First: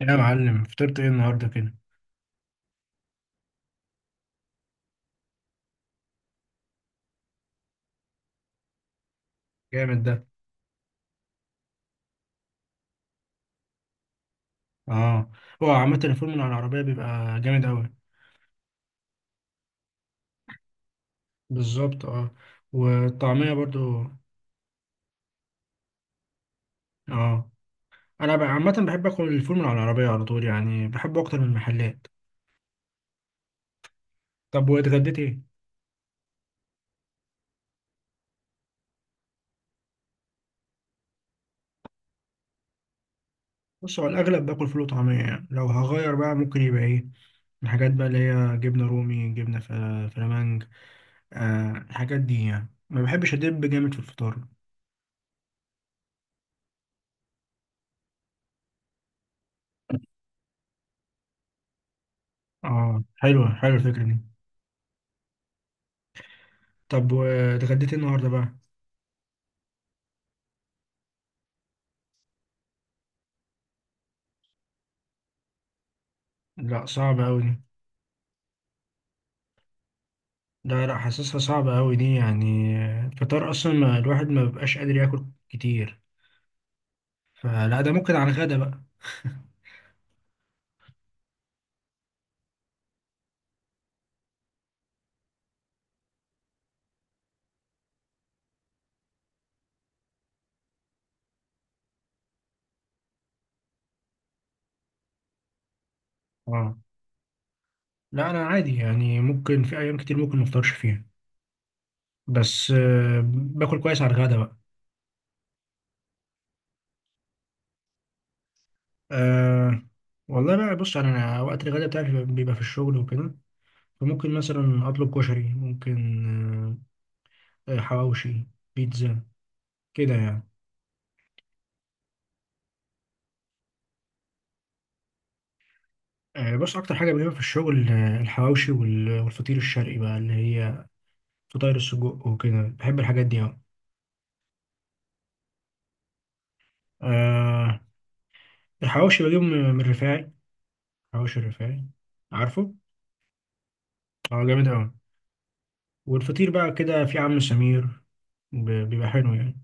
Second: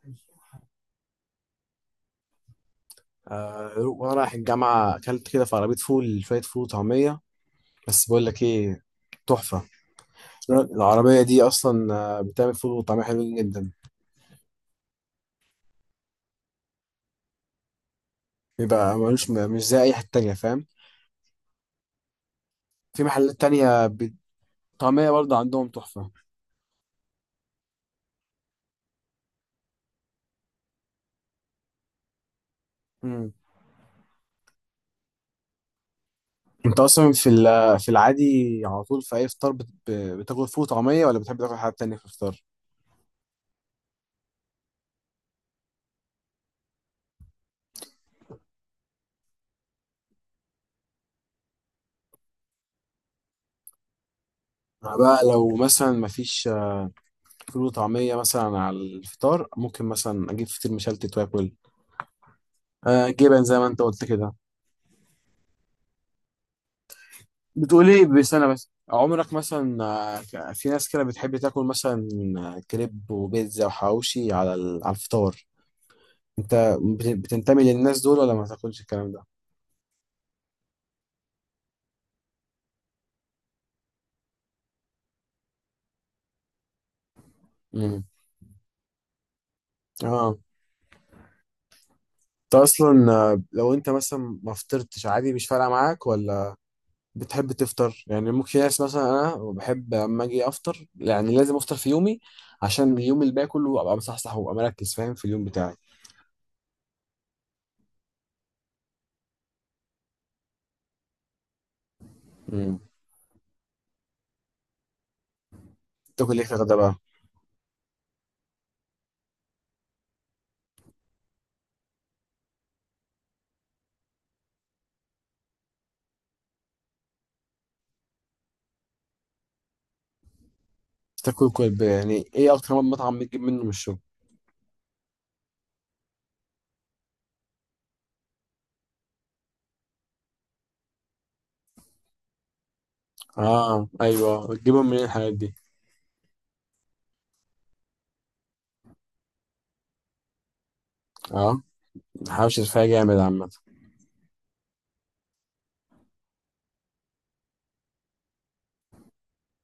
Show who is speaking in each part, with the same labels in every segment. Speaker 1: يا معلم، فطرت ايه النهارده كده؟
Speaker 2: آه، وانا رايح الجامعه اكلت كده في عربيه فول، شويه فول وطعميه. بس بقول لك ايه؟ تحفه.
Speaker 1: جامد ده.
Speaker 2: العربيه دي اصلا بتعمل فول وطعميه حلوين جدا.
Speaker 1: اه. هو عامة الفول من على العربية بيبقى جامد أوي.
Speaker 2: بيبقى ملوش، مش زي اي حته تانية، فاهم؟
Speaker 1: بالظبط، اه.
Speaker 2: في محلات
Speaker 1: والطعمية
Speaker 2: تانية
Speaker 1: برضو.
Speaker 2: طعميه برضه عندهم تحفه.
Speaker 1: اه. أنا بقى عامة بحب آكل الفول من على العربية على طول، يعني بحبه أكتر من المحلات.
Speaker 2: مم.
Speaker 1: طب واتغديت ايه؟
Speaker 2: انت اصلا في في العادي على طول في اي فطار بتاكل فول وطعميه ولا بتحب تاكل حاجه تانية في الفطار؟
Speaker 1: بص، هو الأغلب باكل فول وطعمية، يعني لو هغير بقى ممكن يبقى ايه؟ الحاجات بقى اللي هي جبنة رومي، جبنة فلامنج. الحاجات دي، يعني ما بحبش أدب جامد في الفطار.
Speaker 2: أنا بقى لو مثلا مفيش فول وطعميه مثلا على الفطار، ممكن مثلا اجيب فطير مشلتت واكل.
Speaker 1: اه،
Speaker 2: جبن
Speaker 1: حلوة
Speaker 2: زي ما
Speaker 1: حلوة
Speaker 2: انت
Speaker 1: الفكرة
Speaker 2: قلت
Speaker 1: دي.
Speaker 2: كده.
Speaker 1: طب واتغديت ايه
Speaker 2: بتقولي
Speaker 1: النهارده
Speaker 2: بسنة
Speaker 1: بقى؟
Speaker 2: بس عمرك مثلا، في ناس كده بتحب تاكل مثلا كريب وبيتزا وحواوشي على على الفطار. انت
Speaker 1: لا، صعبة أوي دي.
Speaker 2: بتنتمي للناس دول ولا ما تاكلش الكلام ده؟
Speaker 1: ده لا، حاسسها صعبة أوي دي يعني. الفطار أصلا ما الواحد ما بيبقاش قادر ياكل كتير، فلا ده
Speaker 2: امم
Speaker 1: ممكن على الغدا بقى.
Speaker 2: اه. انت اصلا لو انت مثلا ما فطرتش عادي، مش فارقة معاك، ولا بتحب تفطر؟ يعني ممكن في ناس، مثلا انا بحب اما اجي افطر، يعني لازم افطر في يومي، عشان اليوم اللي باقي كله ابقى مصحصح وابقى مركز، فاهم، في اليوم بتاعي.
Speaker 1: اه. لا، أنا عادي يعني، ممكن في أيام كتير ممكن ما أفطرش فيها، بس
Speaker 2: امم.
Speaker 1: باكل كويس على الغدا بقى.
Speaker 2: تاكل ايه في الغدا بقى؟
Speaker 1: أه، والله بقى بص، أنا وقت الغدا بتاعي بيبقى في الشغل وكده. فممكن مثلا أطلب كشري، ممكن حواوشي، بيتزا، كده يعني.
Speaker 2: تاكل كل يعني ايه اكتر مطعم بتجيب منه من الشغل؟
Speaker 1: آه، بص، أكتر حاجة بجيبها في الشغل الحواوشي والفطير الشرقي بقى، اللي هي فطاير السجق وكده. بحب الحاجات دي أوي.
Speaker 2: اه ايوه، تجيبهم منين الحاجات دي؟
Speaker 1: آه، الحواوشي بجيبه من الرفاعي. حواوشي
Speaker 2: اه،
Speaker 1: الرفاعي.
Speaker 2: الحوش
Speaker 1: عارفه؟
Speaker 2: الرفاعي جامد عامة.
Speaker 1: اه، جامد أوي. والفطير بقى كده في عم سمير، بيبقى حلو يعني.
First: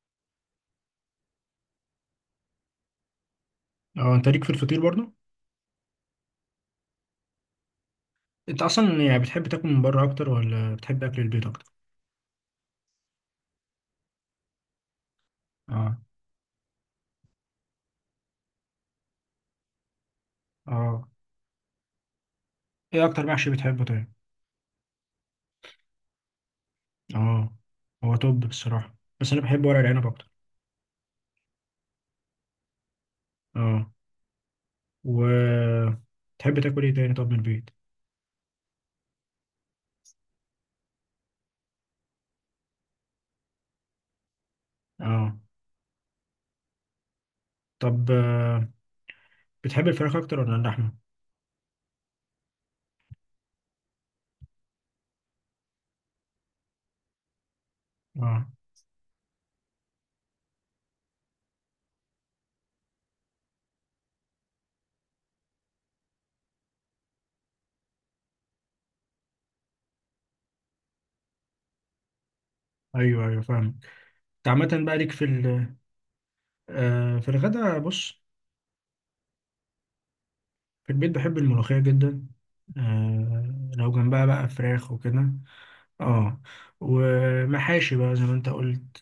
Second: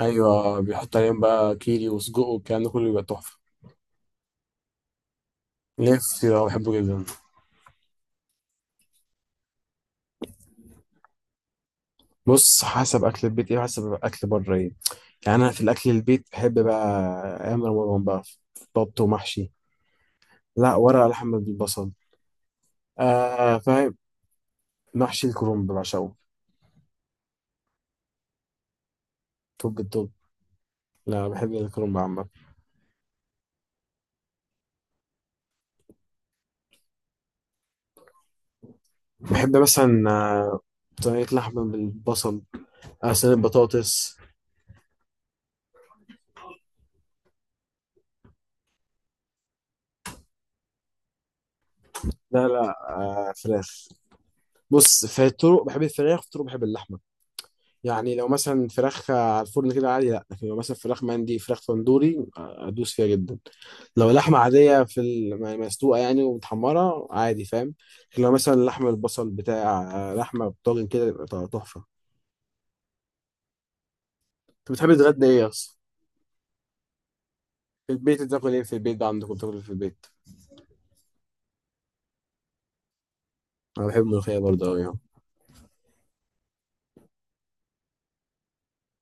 Speaker 2: ايوه، بيحط عليهم بقى كيري وسجق والكلام ده كله، بيبقى تحفة.
Speaker 1: اه، انت ليك في الفطير برضه؟
Speaker 2: نفسي، ده بحبه جدا.
Speaker 1: انت اصلا يعني بتحب تاكل من بره اكتر ولا بتحب اكل البيت اكتر؟
Speaker 2: بص حسب اكل البيت ايه وحسب اكل بره ايه. يعني انا في الاكل
Speaker 1: اه،
Speaker 2: البيت بحب بقى ايام رمضان بقى بط ومحشي. لا،
Speaker 1: اه.
Speaker 2: ورق لحمة بالبصل.
Speaker 1: ايه اكتر محشي بتحبه
Speaker 2: فاهم،
Speaker 1: طيب؟
Speaker 2: محشي الكرنب بعشقه.
Speaker 1: اه، هو توب بصراحة، بس انا بحب ورق
Speaker 2: توب
Speaker 1: العنب
Speaker 2: التوب.
Speaker 1: اكتر.
Speaker 2: لا، بحب الكرنب عامة.
Speaker 1: اه. و تحب تاكل ايه تاني طب من البيت؟
Speaker 2: بحب مثلا صينية لحمة بالبصل، صينية بطاطس.
Speaker 1: اه. طب، بتحب الفراخ اكتر ولا اللحمة؟
Speaker 2: لا لا، فراخ. بص، في الطرق بحب الفراخ، في الطرق بحب اللحمه. يعني لو
Speaker 1: اه،
Speaker 2: مثلا فراخ على الفرن كده عادي، لا. لكن لو مثلا فراخ مندي، فراخ تندوري، ادوس فيها جدا. لو لحمه عاديه في مسلوقه يعني ومتحمره، عادي، فاهم. لكن لو مثلا لحم البصل بتاع، لحمه بطاجن كده، يبقى تحفه.
Speaker 1: ايوه ايوه فاهمك. انت
Speaker 2: انت
Speaker 1: عامة
Speaker 2: بتحب
Speaker 1: بقى ليك في
Speaker 2: تتغدى ايه اصلا؟
Speaker 1: في الغدا.
Speaker 2: في
Speaker 1: بص،
Speaker 2: البيت بتاكل ايه؟ في البيت ده عندكم بتاكل إيه في البيت؟
Speaker 1: في البيت بحب الملوخية جدا،
Speaker 2: انا
Speaker 1: لو
Speaker 2: بحب
Speaker 1: جنبها
Speaker 2: الملوخيه
Speaker 1: بقى
Speaker 2: برضه قوي
Speaker 1: فراخ
Speaker 2: ما.
Speaker 1: وكده. اه، ومحاشي بقى زي ما انت قلت.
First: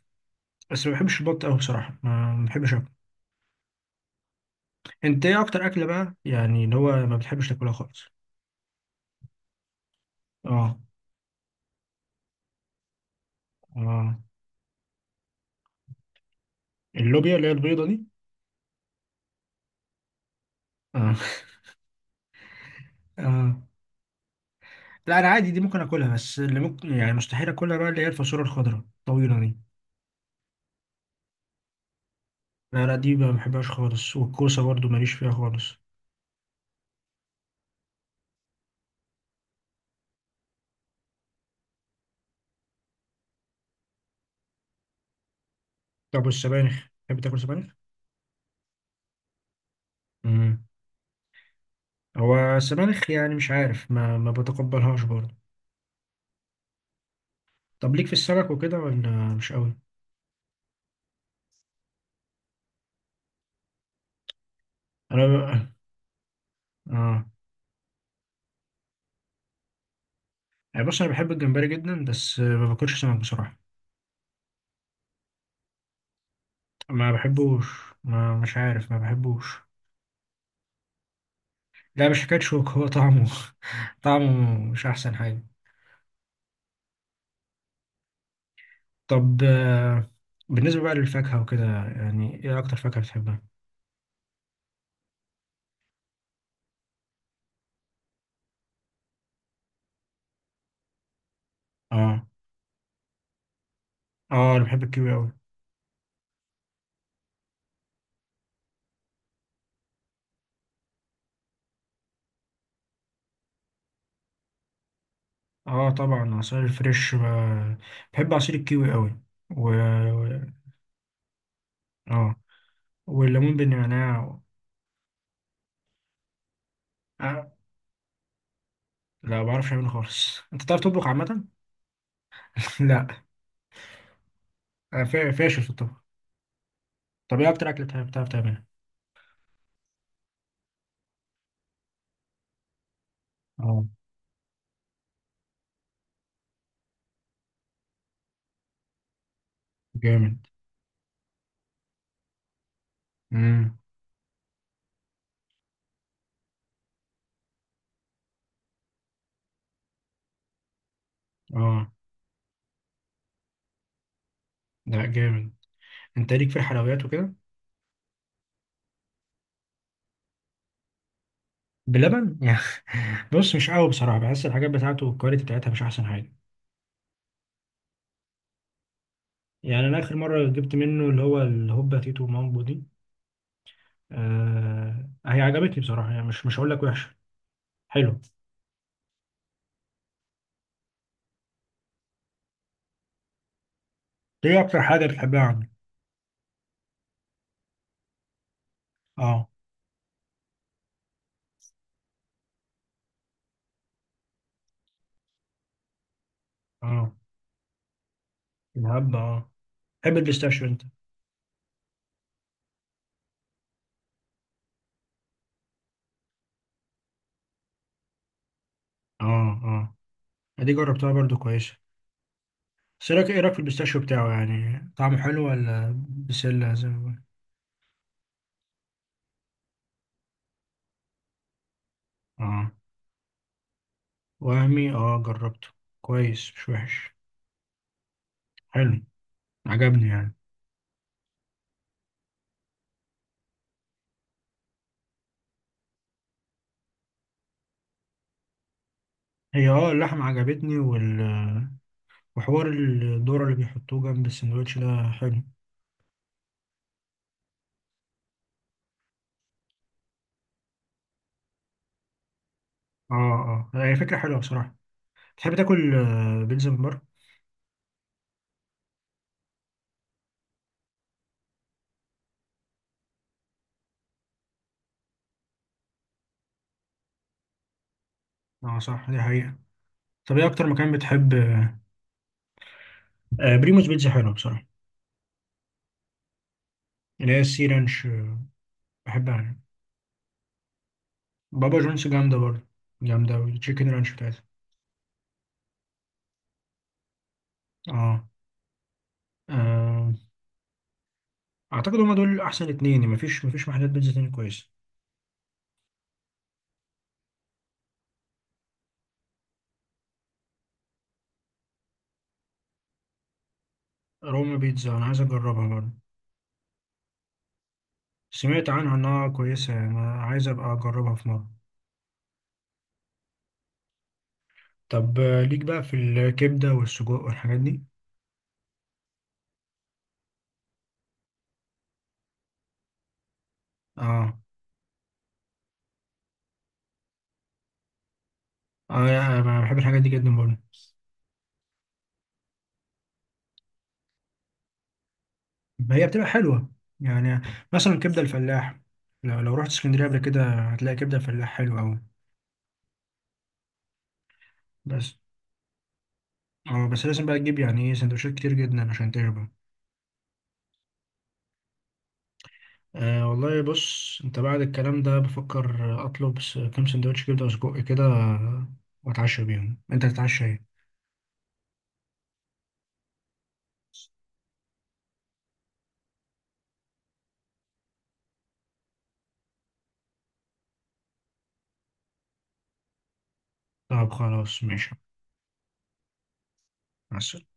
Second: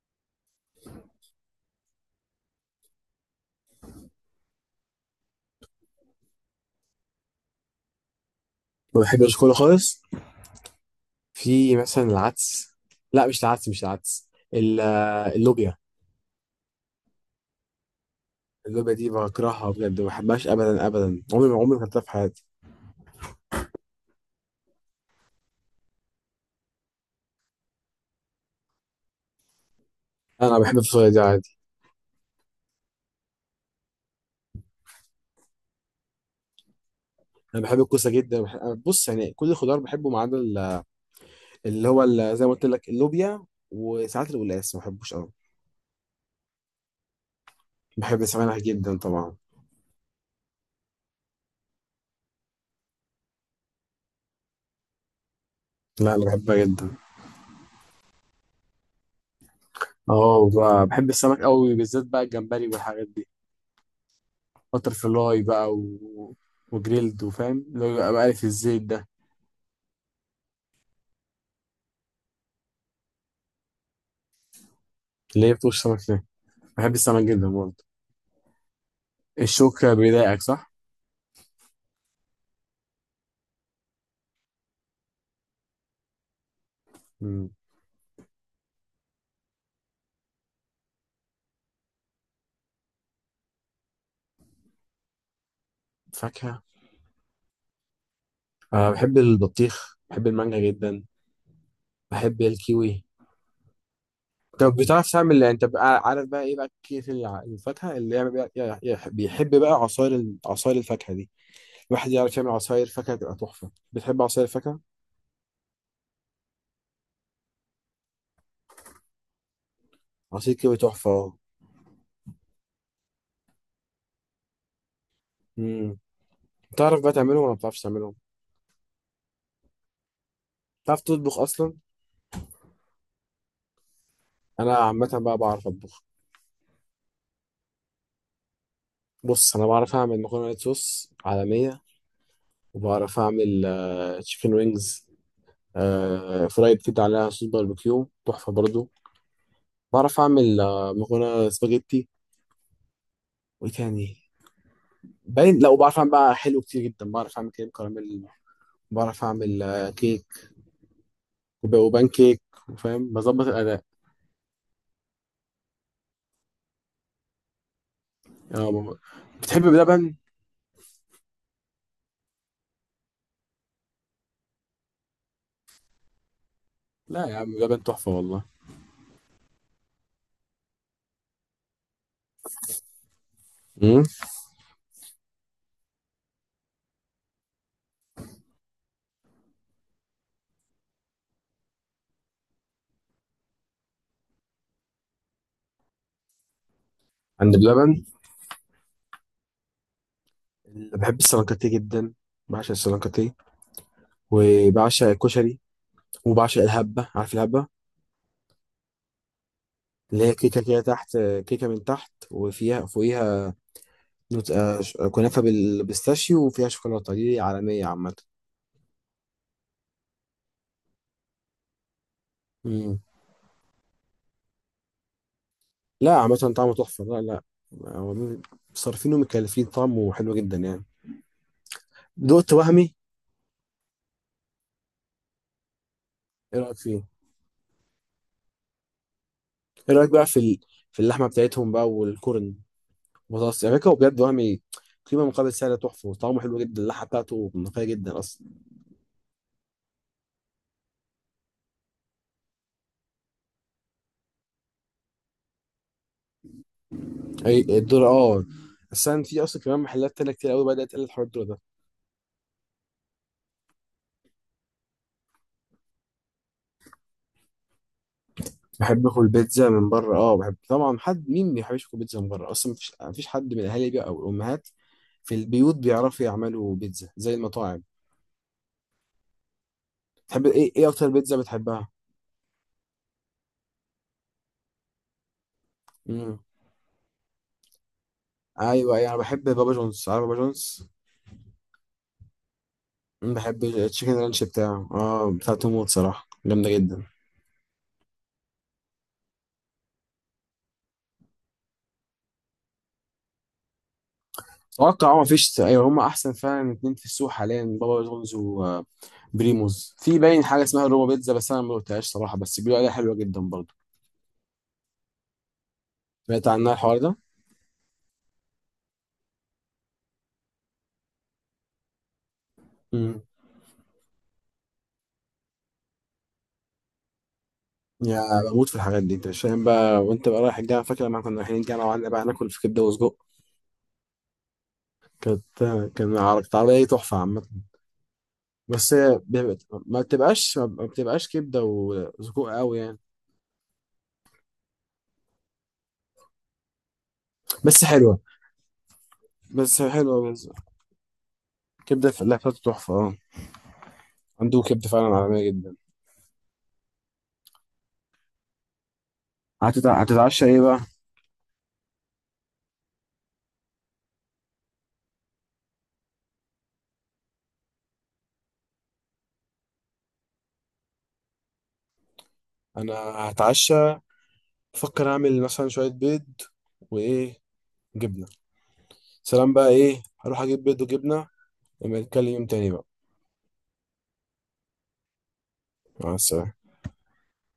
Speaker 1: بس ما بحبش البط قوي بصراحة، ما بحبش اكل. انت ايه اكتر اكلة بقى، يعني اللي هو ما بتحبش تاكلها خالص؟
Speaker 2: بحبش كله خالص.
Speaker 1: اه،
Speaker 2: في مثلا العدس، لا مش العدس، مش
Speaker 1: اه.
Speaker 2: العدس اللوبيا.
Speaker 1: اللوبيا اللي هي البيضة دي؟
Speaker 2: اللعبة دي بكرهها بجد، ما بحبهاش أبدا
Speaker 1: اه.
Speaker 2: أبدا، عمري ما، عمري ما كلتها في حياتي.
Speaker 1: اه. لا، انا عادي، دي ممكن اكلها، بس اللي ممكن يعني مستحيل اكلها بقى اللي هي الفاصوليا الخضراء الطويلة دي.
Speaker 2: أنا بحب الفصوليا دي عادي.
Speaker 1: لا لا، دي ما بحبهاش خالص، والكوسة برضو ماليش فيها خالص.
Speaker 2: أنا بحب الكوسة جدا. بح... أنا بص يعني كل الخضار بحبه ما عدا اللي هو زي ما قلت لك اللوبيا، وساعات القلقاس ما بحبوش أوي.
Speaker 1: طب، والسبانخ تحب تاكل سبانخ؟
Speaker 2: بحب السمك جدا طبعا.
Speaker 1: امم. هو السبانخ يعني مش عارف، ما بتقبلهاش برضه.
Speaker 2: لا أنا بحبها جدا.
Speaker 1: طب، ليك في السمك وكده ولا؟ مش قوي.
Speaker 2: أه، بحب السمك أوي، بالذات بقى الجمبري والحاجات دي. بتر
Speaker 1: انا
Speaker 2: فلاي
Speaker 1: ب...
Speaker 2: بقى، و... وجريلد،
Speaker 1: اه،
Speaker 2: وفاهم اللي هو بقى مقلي في الزيت ده.
Speaker 1: يعني بص، انا بحب الجمبري جدا بس ما باكلش سمك بصراحه.
Speaker 2: اللي هي بتوش سمك ده، بحب
Speaker 1: ما
Speaker 2: السمك جدا
Speaker 1: بحبوش.
Speaker 2: برضه.
Speaker 1: ما، مش عارف، ما بحبوش.
Speaker 2: الشوكة بيضايقك، صح؟
Speaker 1: لا، مش حكايه شوك، هو طعمه طعمه مش احسن حاجه.
Speaker 2: مم.
Speaker 1: طب، بالنسبه بقى للفاكهه وكده، يعني ايه اكتر فاكهه بتحبها؟
Speaker 2: فاكهة. أه، بحب البطيخ، بحب المانجا جدا،
Speaker 1: اه.
Speaker 2: بحب الكيوي.
Speaker 1: اه، انا
Speaker 2: طب
Speaker 1: بحب
Speaker 2: بتعرف
Speaker 1: الكيوي قوي.
Speaker 2: تعمل إيه؟ انت بقى عارف بقى ايه بقى كيف الفاكهه اللي يعمل بقى، بيحب بقى عصاير عصاير الفاكهه دي. الواحد يعرف يعمل عصاير فاكهه تبقى تحفه. بتحب عصاير الفاكهه؟
Speaker 1: اه، طبعا عصير الفريش، بحب عصير الكيوي قوي، و
Speaker 2: عصير كيوي تحفه.
Speaker 1: اه، والليمون بالنعناع.
Speaker 2: امم. بتعرف بقى تعملهم ولا
Speaker 1: آه.
Speaker 2: ما بتعرفش تعملهم؟
Speaker 1: لا، ما بعرفش اعمله خالص. انت بتعرف
Speaker 2: بتعرف
Speaker 1: تطبخ
Speaker 2: تطبخ
Speaker 1: عامة؟
Speaker 2: اصلا؟
Speaker 1: لا،
Speaker 2: انا عامه بقى
Speaker 1: فاشل
Speaker 2: بعرف
Speaker 1: في الطبخ.
Speaker 2: اطبخ.
Speaker 1: طب ايه اكتر اكلة بتعرف تعملها؟
Speaker 2: بص انا بعرف اعمل مكرونه وايت صوص عالميه، وبعرف
Speaker 1: اه،
Speaker 2: اعمل تشيكن وينجز، فرايد كده عليها صوص باربيكيو تحفه برضو. بعرف
Speaker 1: جامد.
Speaker 2: اعمل مكرونه سباجيتي. وايه
Speaker 1: امم.
Speaker 2: تاني؟ باين، لا، وبعرف اعمل بقى حلو كتير جدا. بعرف اعمل كريم كراميل، بعرف اعمل كيك،
Speaker 1: اه،
Speaker 2: وبان كيك، وفاهم بظبط الاداء.
Speaker 1: لا جامد. انت ليك في الحلويات وكده؟
Speaker 2: آه، ب- بتحب بلبن؟
Speaker 1: بلبن؟ يعني بص، مش قوي بصراحة، بحس الحاجات بتاعته والكواليتي بتاعتها مش احسن حاجة.
Speaker 2: لا يا عم بلبن تحفه والله.
Speaker 1: يعني انا اخر مرة جبت منه اللي هو الهوبا تيتو مامبو دي.
Speaker 2: امم.
Speaker 1: آه، هي عجبتني بصراحة يعني، مش هقول لك وحشة. حلو. ايه اكتر حاجه بتحبها عنه؟
Speaker 2: عند بلبن
Speaker 1: اه.
Speaker 2: اللي بحب السلانكاتيه جدا، بعشق السلانكاتيه، وبعشق الكشري، وبعشق الهبه.
Speaker 1: اه،
Speaker 2: عارف الهبه؟
Speaker 1: الهبه، اه. بتحب
Speaker 2: اللي هي كيكه
Speaker 1: البيستاشيو
Speaker 2: كده
Speaker 1: انت؟
Speaker 2: تحت، كيكه من تحت وفيها فوقيها، كنافه بالبيستاشيو وفيها شوكولاته، دي عالميه عامه.
Speaker 1: اه، اه. دي جربتها برضو كويسه.
Speaker 2: مم.
Speaker 1: بس إيه رايك في البيستاشيو بتاعه؟ يعني طعمه حلو ولا؟
Speaker 2: لا عامة
Speaker 1: بسله
Speaker 2: طعمه
Speaker 1: زي ما
Speaker 2: تحفة، لا
Speaker 1: بقول.
Speaker 2: لا. هو مين- صارفين ومكلفين، طعمه حلو جدا يعني. دقت
Speaker 1: اه،
Speaker 2: وهمي؟
Speaker 1: وهمي، اه جربته. كويس
Speaker 2: ايه
Speaker 1: مش
Speaker 2: رأيك فيه؟
Speaker 1: وحش. حلو.
Speaker 2: ايه
Speaker 1: عجبني
Speaker 2: رأيك بقى
Speaker 1: يعني.
Speaker 2: في ال... في اللحمة بتاعتهم بقى والكرن بطاطس، يعني فكرة بجد وهمي. قيمة مقابل سعر تحفة، وطعمه حلو جدا، اللحمة بتاعته نقية جدا أصلا.
Speaker 1: هي، اه، اللحمه عجبتني وحوار الذره اللي بيحطوه جنب السندوتش ده حلو.
Speaker 2: أي الدور، اه. أصلا في، أصلا كمان محلات تانية كتير قوي بدأت تقلل حوار الدور ده.
Speaker 1: اه، اه. هي فكره حلوه بصراحه. تحب تاكل بيتزا من بره؟
Speaker 2: بحب آكل بيتزا من بره اه، بحب طبعا. حد مين ما بيحبش ياكل بيتزا من بره؟ أصلا مفيش حد من الأهالي بقى أو الأمهات في البيوت بيعرفوا يعملوا بيتزا زي المطاعم.
Speaker 1: اه صح، دي حقيقه. طب ايه
Speaker 2: تحب
Speaker 1: اكتر
Speaker 2: ايه؟ ايه
Speaker 1: مكان
Speaker 2: اكتر
Speaker 1: بتحب؟
Speaker 2: بيتزا بتحبها؟
Speaker 1: بريموس بيتزا حلوة بصراحة،
Speaker 2: مم.
Speaker 1: اللي هي السي رانش
Speaker 2: ايوه ايوه، انا
Speaker 1: بحبها
Speaker 2: بحب
Speaker 1: يعني.
Speaker 2: بابا جونز. عارف بابا جونز؟
Speaker 1: بابا جونز جامدة برضه،
Speaker 2: أمم،
Speaker 1: جامدة
Speaker 2: بحب
Speaker 1: والتشيكن رانش
Speaker 2: التشيكن
Speaker 1: بتاعتها.
Speaker 2: رانش بتاعه، اه بتاع توموت، صراحه جامده جدا.
Speaker 1: اه، آه، أعتقد هما دول أحسن اتنين، يعني مفيش محلات بيتزا تاني كويسة.
Speaker 2: اتوقع اه مفيش، ايوه هما احسن فعلا اتنين في السوق حاليا، بابا جونز وبريموز. في باين حاجه اسمها روما بيتزا، بس انا ما دقتهاش صراحه، بس بيقولوا عليها حلوه جدا برضه.
Speaker 1: روما بيتزا أنا عايز أجربها برضه.
Speaker 2: سمعت عنها الحوار ده.
Speaker 1: سمعت عنها إنها كويسة، يعني أنا عايز أبقى أجربها في مرة.
Speaker 2: مم.
Speaker 1: طب، ليك بقى في الكبدة والسجق والحاجات دي؟
Speaker 2: يا، بموت في الحاجات دي. انت مش فاهم بقى، وانت بقى رايح الجامعه، فاكر لما كنا رايحين الجامعه وقعدنا بقى ناكل في كبده وسجق؟
Speaker 1: اه،
Speaker 2: كانت، كانت عربيه تحفه عامه. بس
Speaker 1: اه.
Speaker 2: هي
Speaker 1: يعني أنا بحب
Speaker 2: ما
Speaker 1: الحاجات دي جدا برضه،
Speaker 2: بتبقاش ما بتبقاش كبده وسجق قوي يعني.
Speaker 1: هي بتبقى حلوة يعني.
Speaker 2: بس
Speaker 1: مثلا
Speaker 2: حلوه،
Speaker 1: كبدة الفلاح، لو رحت
Speaker 2: بس
Speaker 1: اسكندرية قبل
Speaker 2: حلوه بس.
Speaker 1: كده هتلاقي كبدة الفلاح حلوة أوي.
Speaker 2: كبده الفلاح بتاعته تحفه اه، عنده كبده
Speaker 1: بس
Speaker 2: فعلا عالميه جدا.
Speaker 1: اه بس لازم بقى تجيب يعني ايه، سندوتشات كتير جدا عشان تشبع.
Speaker 2: هتتعشى ايه بقى؟
Speaker 1: آه، والله بص، انت بعد الكلام ده بفكر اطلب كام سندوتش كبده وسجق كده، واتعشى بيهم. انت تتعشى ايه؟
Speaker 2: انا هتعشى، افكر اعمل مثلا شويه بيض، وايه، جبنه. سلام بقى، ايه هروح اجيب بيض وجبنه، نبقى نتكلم يوم تاني بقى.
Speaker 1: طب خلاص، ماشي.
Speaker 2: مع السلامه.
Speaker 1: مع السلامة.